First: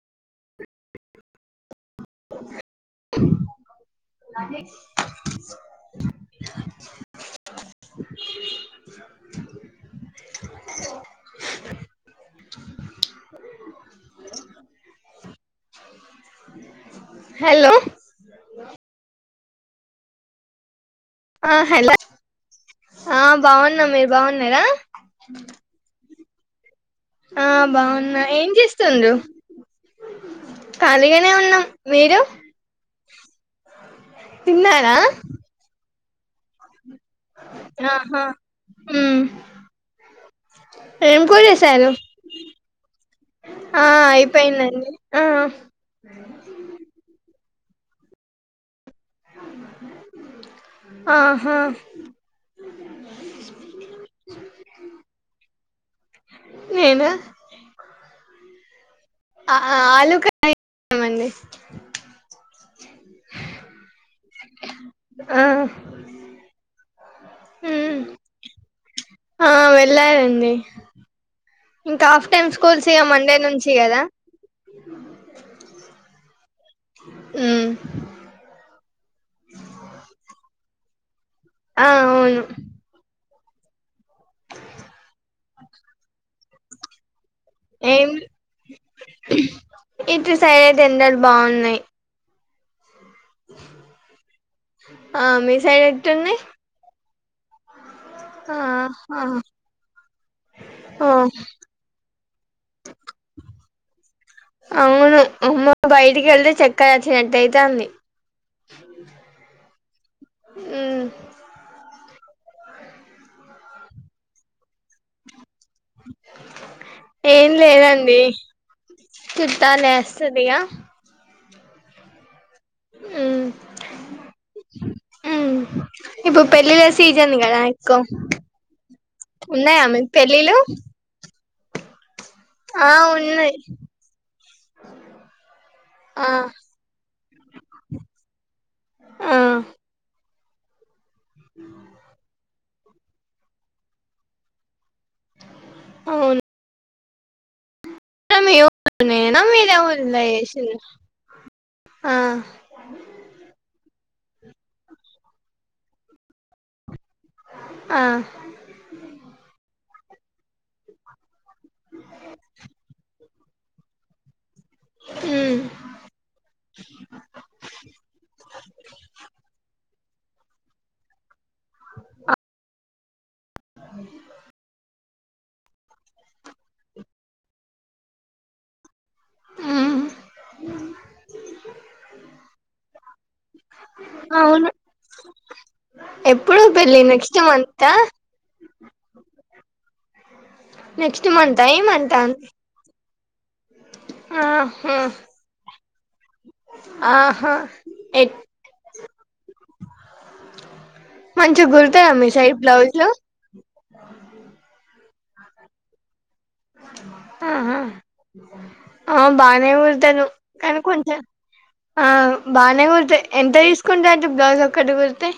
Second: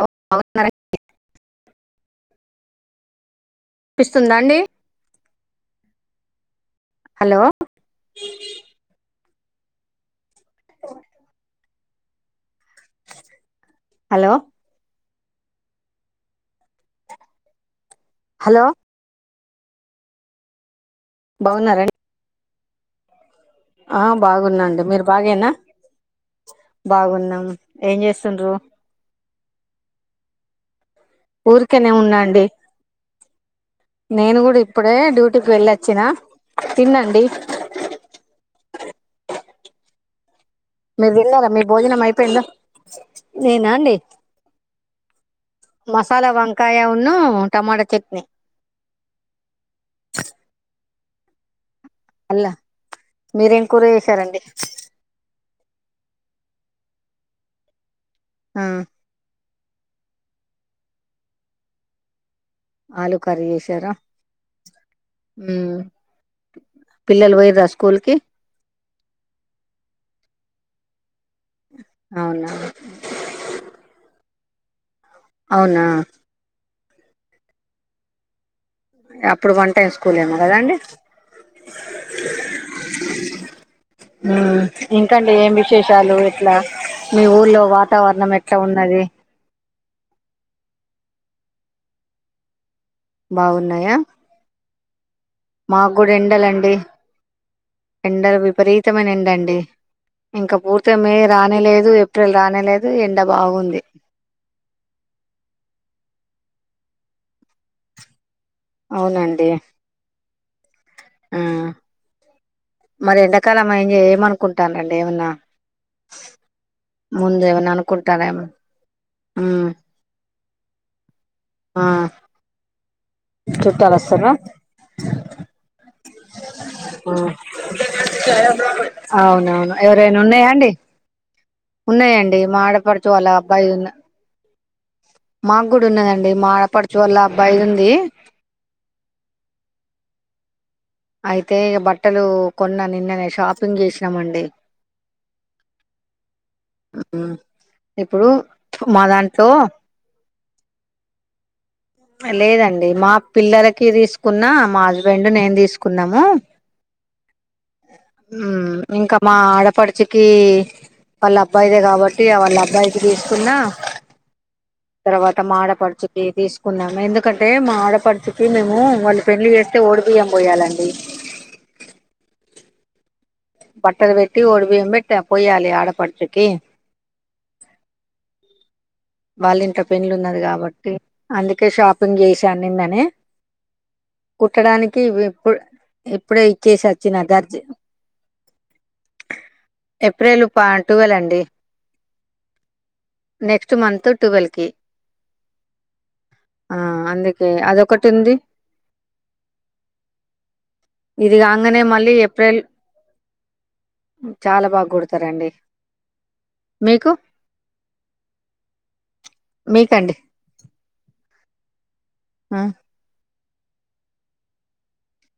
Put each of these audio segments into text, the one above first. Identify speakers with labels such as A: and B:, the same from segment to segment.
A: అర
B: [inaudible]
A: వినిపిస్తుందా అండి
B: అ
A: హలో
B: [inaudible]
A: హలో
B: హలో
A: హలో
B: ఆ
A: బాగున్నారండి
B: హలా ఆ బాగున్న
A: ఆ
B: మీరు బాగున్నారా
A: బాగున్నా అండి మీరు బాగేనా బాగున్నాం
B: ఆ బాగున్నా ఏం
A: చేస్తుండ్రు
B: చేస్తుండ్ర ఖాళీగానే ఉన్నాం
A: ఊరికేనే ఉన్నా
B: మీరు
A: అండి నేను కూడా ఇప్పుడే
B: తిన్నారా
A: డ్యూటీకి వెళ్ళొచ్చిన తిన్నండి
B: ఆహా ఉమ్
A: మీరు
B: ఏం కూర
A: వెళ్లారా మీ
B: చేసారు
A: భోజనం అయిపోయిందా నేనా
B: ఆ
A: అండి
B: అయిపోయిందండి ఆ
A: మసాలా వంకాయ ఉన్న టమాట చట్నీ
B: ఆహా
A: అల్లా మీరేం కూర చేసారండి
B: నేను
A: ఆ
B: ఆ ఆలుకా [unintelligible] అండి
A: ఆలు కర్రీ చేసారా
B: ఆ
A: ఉమ్ పిల్లలు పోయింరా
B: ఉమ్
A: స్కూల్ కి
B: ఆ వెళ్లారండి ఇంకా హాఫ్ టైమ్
A: అవునా
B: స్కూల్స్ ఇగా మండే నుంచి కదా
A: అవునా
B: ఉమ్
A: అప్పుడు వన్ టైమ్ స్కూల్ ఏమో కదండి
B: ఆ అవును
A: ఉమ్ ఇంకండి ఏం విశేషాలు ఇట్లా మీ ఊర్లో
B: ఏం
A: వాతావరణం ఎట్లా ఉన్నది
B: ఇటు సైడ్ అయితే ఎండలు బాగున్నాయి
A: బాగున్నాయా
B: ఆ మీ సైడ్
A: మాకు కూడా
B: ఎట్టున్నాయి
A: ఎండాలండి ఎండలు విపరీతమైనా
B: ఆహా
A: ఎండ అండి ఇంకా పూర్తిగా
B: ఆ
A: మే రానేలేదు ఏప్రిల్ రానేలేదు ఎండ బాగుంది
B: ఇంటికెళ్తే చక్కర వచ్చినట్టు అయితంది
A: అవునండి
B: ఉమ్
A: ఆ మరి ఎండాకాలం అయింది ఏమనుకుంటానండి ఏమన్నా ముందు
B: ఏం
A: ఏమన్నా
B: లేదండి
A: అనుకుంటారేమో ఉమ్
B: చుట్టా లేేస్తుంది ఇగా
A: ఆ
B: ఉమ్
A: చుట్టాలు వస్తారా
B: ఉమ్ ఇప్పుడు పెళ్ళిళ్ళ
A: ఉ
B: సీజన్ కదా ఎక్కువ
A: అవునవును
B: ఉన్నాయా మీకు
A: ఎవరైనా ఉన్నాయా
B: పెళ్ళిళ్ళు
A: అండి ఉనయం డీ మా
B: ఆ
A: ఆడపాడుచు వల్లా
B: ఉన్నాయి
A: అబ్బాయి మాకు కుడా
B: ఆ
A: ఉన్నదండి మాడపడుచు వల్ల అబ్బాయిది ఉంది
B: ఆ
A: అయితే ఇక బట్టలు కొన్నా నిన్ననే షాపింగ్ చేసినామండి
B: అవును
A: ఆ ఇప్పుడు
B: మీ
A: మా
B: ఊర్లోనేనా
A: దాంట్లో
B: వేరే ఊర్లో చేసిండ్రా ఆ
A: లేదండి మా పిల్లలకి తీసుకు న్నా మా హస్బెండ్ నేను తీసుకు కున్నాము
B: ఆ
A: మ్ ఇంకా మా ఆడపడు చ్చకి పలా అబ్బాయిధే కాబట్టి వాళ అబ్బాయికి మున్నా తర్వాత మా
B: ఉమ్
A: ఆడపడుచుకి తీసుకున్నాము ఎందుకంటే మా ఆడపడుచుకి మేము వాళ్ళు పెళ్లి చేస్తే ఓడుము బియ్యం పోయాలండి అ బట్టల్ పెట్టి ఓడిబియ్యం పోయ్యాలి ఆడ పడుచుకి వాళ్ళ ఇంట
B: ఉమ్
A: పెళ్లు ఉన్నది కాబట్టి అందుకే షాపింగ్ చేసి అన్నిందని
B: అవును
A: కుట్టడానికిప్పు ఇప్పుడ ఇప్పుడే
B: ఎప్పుడు
A: ఇచ్చేసి
B: పెళ్ళి
A: వచ్చిన
B: నెక్స్ట్
A: దర్జ
B: మంతా
A: ఏప్రిల్ టువెల్
B: నెక్స్ట్
A: అండి
B: మంతా ఈ మంతా
A: నెక్స్ట్ ట్ మంత్ ట్వల్ కి
B: ఆహా
A: అందుకే
B: ఆహా
A: అదిొ ఒకటి
B: ఎ
A: ఉంది ఇది
B: మంచిగా
A: కాంగానే
B: కుడతారా
A: మళ్ళీ
B: మీ సైడ్
A: ఏప్రిల్
B: బ్లౌజులు
A: చాలా బాగు సరండి
B: ఆ ఆ ఆ బానే
A: మీకండి
B: వండుతాను కానీ కొంచెం ఆ
A: ఆ,
B: బానే కూరతే ఎంత తీసుకుంటండు బ్లౌజ్ ఒక్కటి గుడితే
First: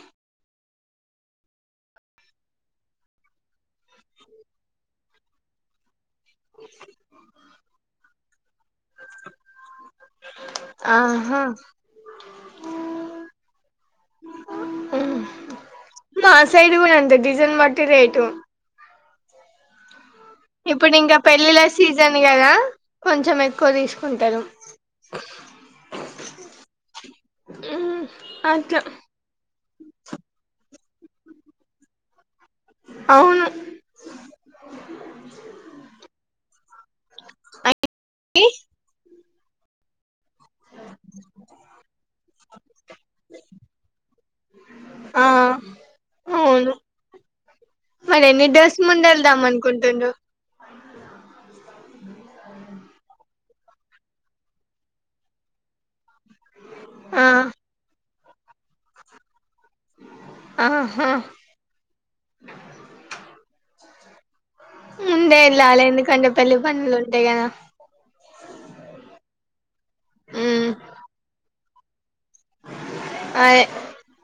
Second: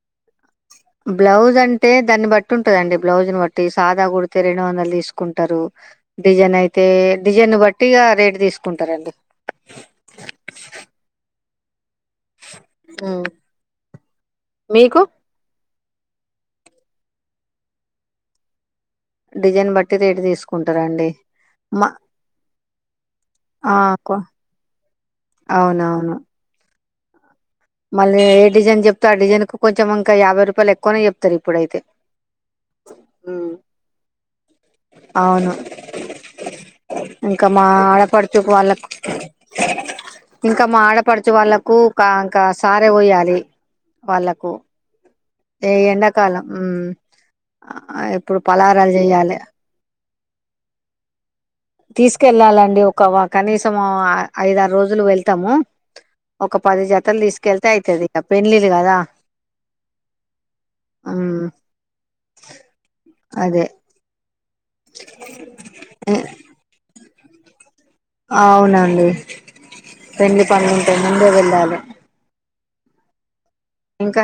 A: బ్లౌజ్ అంటే దాన్ని బట్టి ఉంటదండి బ్లౌజ్ను బట్టి సాదా కుడితే రెండు వందలు తీసుకుంటారు డిజైన్ అయితే డిజైన్ బట్టిగా రేటు తీసుకుంటారండి
B: ఆహా
A: మీకు
B: ఉమ్. మా ఆ సైడ్ కూడా అంతే డిజైన్ బట్టి రేటు
A: డిజైన్ బట్టి రేట్ తీ
B: ఇప్పుడు ఇంకా పెళ్ళిళ్ళ సీజన్ కదా కొంచెం ఎక్కువ
A: ఆ కొ-
B: తీసుకుంటారు
A: అవునవును
B: ఉమ్,
A: మళ్ళీ ఏ
B: అట్లా
A: డిజైన్ చెప్తే ఆ డిజైన్ కు కొంచం ఇంకా యాభై రూపాయలు ఎ కొని చెప్తారు ఇప్పుడైతే
B: అవును
A: అవును ఇంకా మా ఆడపడుచు వాళ్ళకు ఇంకా మాడపడుచు వాళ్ళకు క క సారె పోయాలి వాళ్ళకు
B: ఆ
A: ఏ ఎండాకాలం ఉం
B: అవును మరి
A: ఎప్పుడు
B: ఎన్ని డ్రెస్
A: పలారాలు చెయ్యాలే
B: ముందెళ్దాం అనుకుంటుండ్రు
A: తీసుకెళ్ళాలండి ఒక కనీసం ఐదారు రోజులు వెళ్తాము ఒక పది జతలు
B: ఆ
A: తీసుకెళ్తే అయితది పెండ్లిలు కాదా
B: ఆహా
A: అదే
B: ముందే ఎల్లలే ఎందుకంటే పెళ్లి పనులు ఉంటై కదా
A: అవునండి పెండ్లి
B: ఉమ్
A: పనులుంటే ముందే వెళ్ళాలే
B: అదే
A: ఇంకా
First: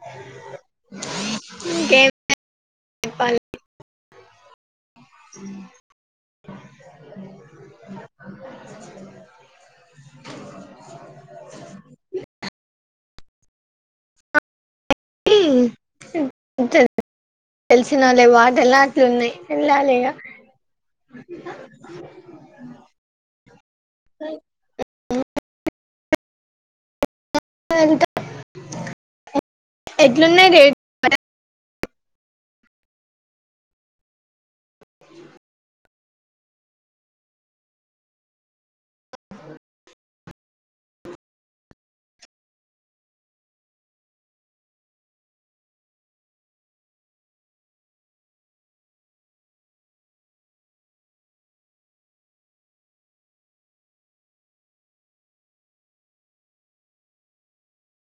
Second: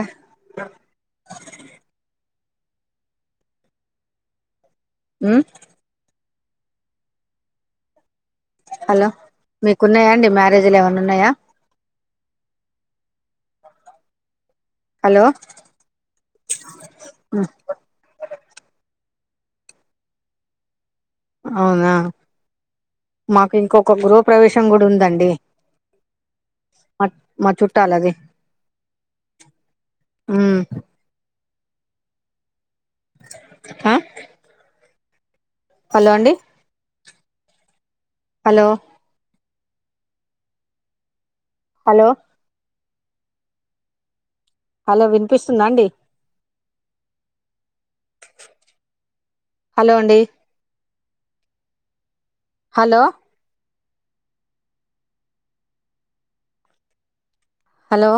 B: చెప్పాలే
A: ఉమ్ హాలో మీకున్నాయండి మ్యారేజ్ లు ఎమన్నా ఉన్నాయా హలో
B: తెలిసినోళ్లే వార్డెన్ లాక్కుంది ఎళ్ల లిగా
A: అవునా మాకు ఇంకొక గృహ ప్రవేశం కూడా ఉందండి అ మా చుట్టలది ఉం
B: ఎట్లున్నాయి రేట్
A: అ హలో అండి హలో హలో అలో వినిపిస్తుందా అండి హలో అండి హలో హలో